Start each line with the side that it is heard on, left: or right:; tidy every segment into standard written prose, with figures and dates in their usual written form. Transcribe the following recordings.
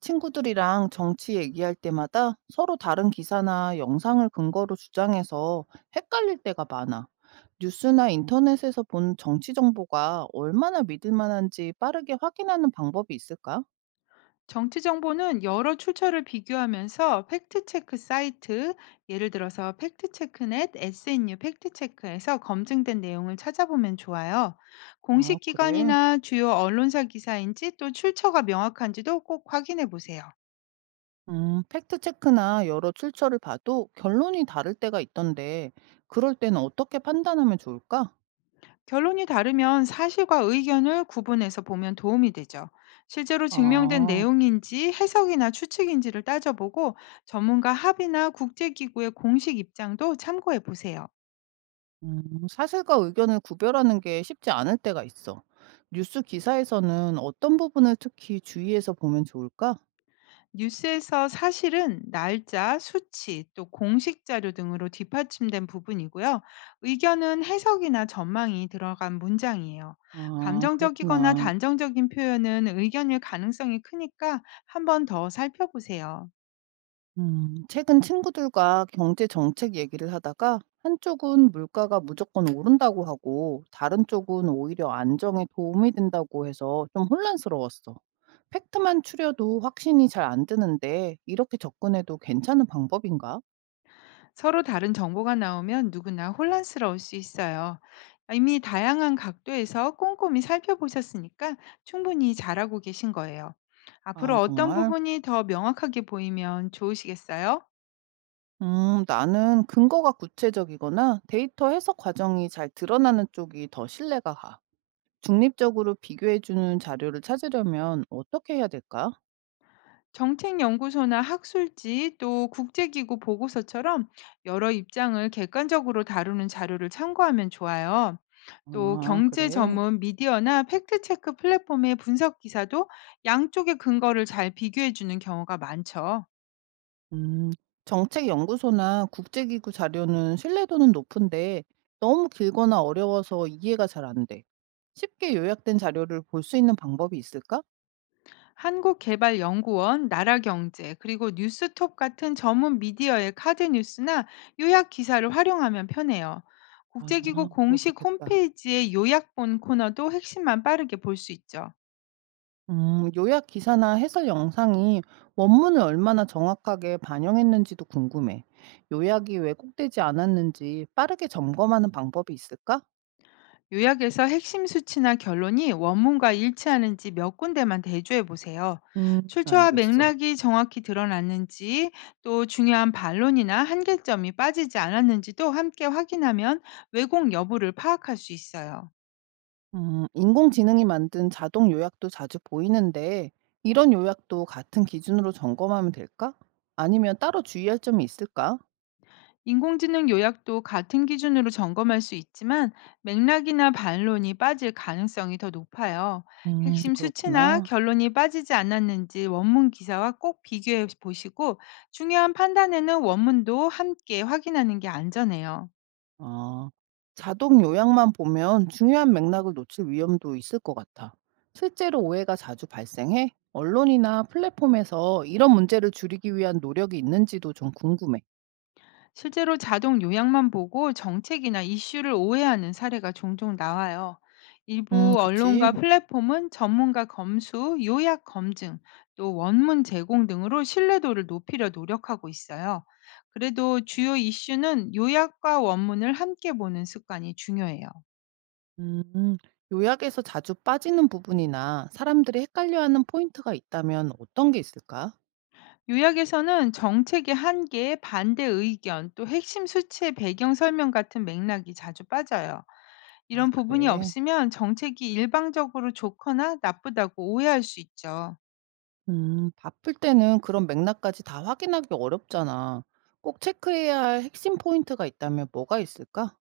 right: 친구들이랑 정치 얘기할 때마다 서로 다른 기사나 영상을 근거로 주장해서 헷갈릴 때가 많아. 뉴스나 인터넷에서 본 정치 정보가 얼마나 믿을 만한지 빠르게 확인하는 방법이 있을까?
left: 정치 정보는 여러 출처를 비교하면서 팩트체크 사이트, 예를 들어서 팩트체크넷, SNU 팩트체크에서 검증된 내용을 찾아보면 좋아요.
right: 아,
left: 공식
right: 그래.
left: 기관이나 주요 언론사 기사인지 또 출처가 명확한지도 꼭 확인해 보세요.
right: 팩트체크나 여러 출처를 봐도 결론이 다를 때가 있던데, 그럴 때는 어떻게 판단하면 좋을까?
left: 결론이 다르면 사실과 의견을 구분해서 보면 도움이 되죠. 실제로 증명된
right: 아,
left: 내용인지 해석이나 추측인지를 따져보고 전문가 합의나 국제기구의 공식 입장도 참고해 보세요.
right: 음, 사실과 의견을 구별하는 게 쉽지 않을 때가 있어. 뉴스 기사에서는 어떤 부분을 특히 주의해서 보면 좋을까?
left: 뉴스에서 사실은 날짜, 수치, 또 공식 자료 등으로 뒷받침된 부분이고요. 의견은 해석이나 전망이 들어간 문장이에요.
right: 아,
left: 감정적이거나
right: 그렇구나.
left: 단정적인 표현은 의견일 가능성이 크니까 한 번 더 살펴보세요.
right: 최근 친구들과 경제 정책 얘기를 하다가 한쪽은 물가가 무조건 오른다고 하고 다른 쪽은 오히려 안정에 도움이 된다고 해서 좀 혼란스러웠어. 팩트만 추려도 확신이 잘 안 드는데 이렇게 접근해도 괜찮은 방법인가?
left: 서로 다른 정보가 나오면 누구나 혼란스러울 수 있어요. 이미 다양한 각도에서 꼼꼼히 살펴보셨으니까 충분히 잘하고 계신 거예요.
right: 아,
left: 앞으로 어떤
right: 정말?
left: 부분이 더 명확하게 보이면 좋으시겠어요?
right: 나는 근거가 구체적이거나 데이터 해석 과정이 잘 드러나는 쪽이 더 신뢰가 가. 중립적으로 비교해주는 자료를 찾으려면 어떻게 해야 될까?
left: 정책연구소나 학술지 또 국제기구 보고서처럼 여러 입장을 객관적으로 다루는 자료를 참고하면 좋아요. 또
right: 아,
left: 경제
right: 그래.
left: 전문 미디어나 팩트체크 플랫폼의 분석 기사도 양쪽의 근거를 잘 비교해 주는 경우가 많죠.
right: 음, 정책연구소나 국제기구 자료는 신뢰도는 높은데 너무 길거나 어려워서 이해가 잘 안 돼. 쉽게 요약된 자료를 볼 수 있는 방법이 있을까?
left: 한국개발연구원, 나라경제, 그리고 뉴스톱 같은 전문 미디어의 카드 뉴스나 요약 기사를 활용하면 편해요.
right: 아,
left: 국제기구
right: 그거
left: 공식
right: 좋겠다.
left: 홈페이지의 요약본 코너도 핵심만 빠르게 볼 수 있죠.
right: 요약 기사나 해설 영상이 원문을 얼마나 정확하게 반영했는지도 궁금해. 요약이 왜곡되지 않았는지 빠르게 점검하는 방법이 있을까?
left: 요약에서 핵심 수치나 결론이 원문과 일치하는지 몇 군데만 대조해 보세요. 출처와
right: 알겠어.
left: 맥락이 정확히 드러났는지, 또 중요한 반론이나 한계점이 빠지지 않았는지도 함께 확인하면 왜곡 여부를 파악할 수 있어요.
right: 인공지능이 만든 자동 요약도 자주 보이는데, 이런 요약도 같은 기준으로 점검하면 될까? 아니면 따로 주의할 점이 있을까?
left: 인공지능 요약도 같은 기준으로 점검할 수 있지만 맥락이나 반론이 빠질 가능성이 더 높아요. 핵심 수치나
right: 그렇구나.
left: 결론이 빠지지 않았는지 원문 기사와 꼭 비교해 보시고 중요한 판단에는 원문도 함께 확인하는 게 안전해요.
right: 아, 자동 요약만 보면 중요한 맥락을 놓칠 위험도 있을 것 같아. 실제로 오해가 자주 발생해 언론이나 플랫폼에서 이런 문제를 줄이기 위한 노력이 있는지도 좀 궁금해.
left: 실제로 자동 요약만 보고 정책이나 이슈를 오해하는 사례가 종종 나와요. 일부
right: 그치.
left: 언론과 플랫폼은 전문가 검수, 요약 검증, 또 원문 제공 등으로 신뢰도를 높이려 노력하고 있어요. 그래도 주요 이슈는 요약과 원문을 함께 보는 습관이 중요해요.
right: 음, 요약에서 자주 빠지는 부분이나 사람들이 헷갈려하는 포인트가 있다면 어떤 게 있을까?
left: 요약에서는 정책의 한계, 반대 의견, 또 핵심 수치의 배경 설명 같은 맥락이 자주 빠져요.
right: 아,
left: 이런 부분이
right: 그래.
left: 없으면 정책이 일방적으로 좋거나 나쁘다고 오해할 수 있죠.
right: 바쁠 때는 그런 맥락까지 다 확인하기 어렵잖아. 꼭 체크해야 할 핵심 포인트가 있다면 뭐가 있을까?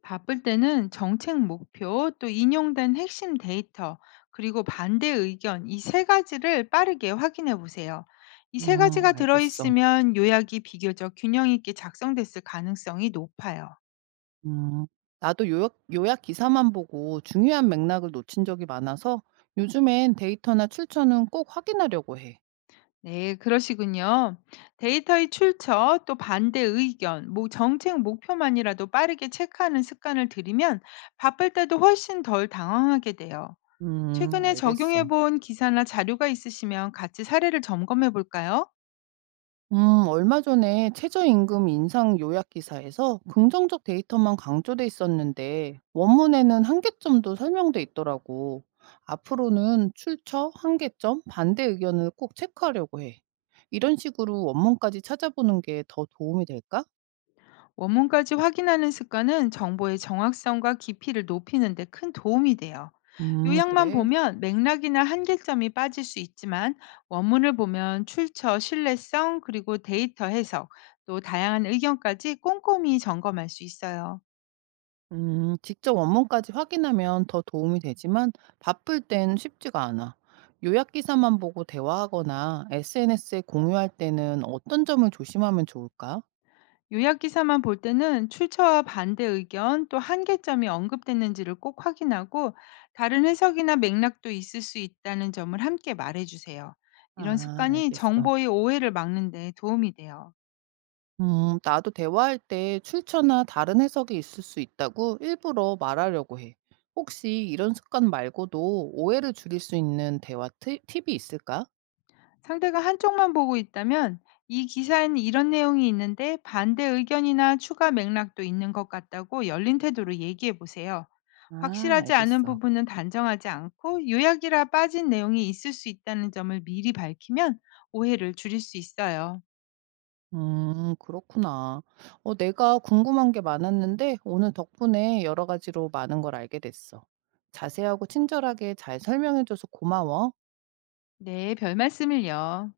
left: 바쁠 때는 정책 목표, 또 인용된 핵심 데이터, 그리고 반대 의견 이 세 가지를 빠르게 확인해 보세요. 이 세
right: 음,
left: 가지가
right: 알겠어.
left: 들어있으면 요약이 비교적 균형 있게 작성됐을 가능성이 높아요.
right: 음. 나도 요약 기사만 보고 중요한 맥락을 놓친 적이 많아서 요즘엔 데이터나 출처는 꼭 확인하려고 해.
left: 네, 그러시군요. 데이터의 출처, 또 반대 의견, 뭐 정책 목표만이라도 빠르게 체크하는 습관을 들이면 바쁠 때도 훨씬 덜 당황하게 돼요. 최근에 적용해
right: 알겠어.
left: 본 기사나 자료가 있으시면 같이 사례를 점검해 볼까요?
right: 음, 얼마 전에 최저임금 인상 요약 기사에서 긍정적 데이터만 강조돼 있었는데 원문에는 한계점도 설명돼 있더라고. 앞으로는 출처, 한계점, 반대 의견을 꼭 체크하려고 해. 이런 식으로 원문까지 찾아보는 게 더 도움이 될까?
left: 원문까지 확인하는 습관은 정보의 정확성과 깊이를 높이는 데 큰 도움이 돼요. 요약만
right: 그래.
left: 보면 맥락이나 한계점이 빠질 수 있지만 원문을 보면 출처, 신뢰성, 그리고 데이터 해석, 또 다양한 의견까지 꼼꼼히 점검할 수 있어요.
right: 직접 원문까지 확인하면 더 도움이 되지만 바쁠 땐 쉽지가 않아. 요약 기사만 보고 대화하거나 SNS에 공유할 때는 어떤 점을 조심하면 좋을까?
left: 요약 기사만 볼 때는 출처와 반대 의견 또 한계점이 언급됐는지를 꼭 확인하고 다른 해석이나 맥락도 있을 수 있다는 점을 함께 말해주세요. 이런
right: 아,
left: 습관이
right: 알겠어.
left: 정보의 오해를 막는 데 도움이 돼요.
right: 나도 대화할 때 출처나 다른 해석이 있을 수 있다고 일부러 말하려고 해. 혹시 이런 습관 말고도 오해를 줄일 수 있는 대화 팁, 팁이 있을까?
left: 상대가 한쪽만 보고 있다면 이 기사에는 이런 내용이 있는데 반대 의견이나 추가 맥락도 있는 것 같다고 열린 태도로 얘기해 보세요.
right: 아,
left: 확실하지 않은
right: 알겠어.
left: 부분은 단정하지 않고 요약이라 빠진 내용이 있을 수 있다는 점을 미리 밝히면 오해를 줄일 수 있어요.
right: 그렇구나. 어, 내가 궁금한 게 많았는데 오늘 덕분에 여러 가지로 많은 걸 알게 됐어. 자세하고 친절하게 잘 설명해줘서 고마워.
left: 네, 별 말씀을요.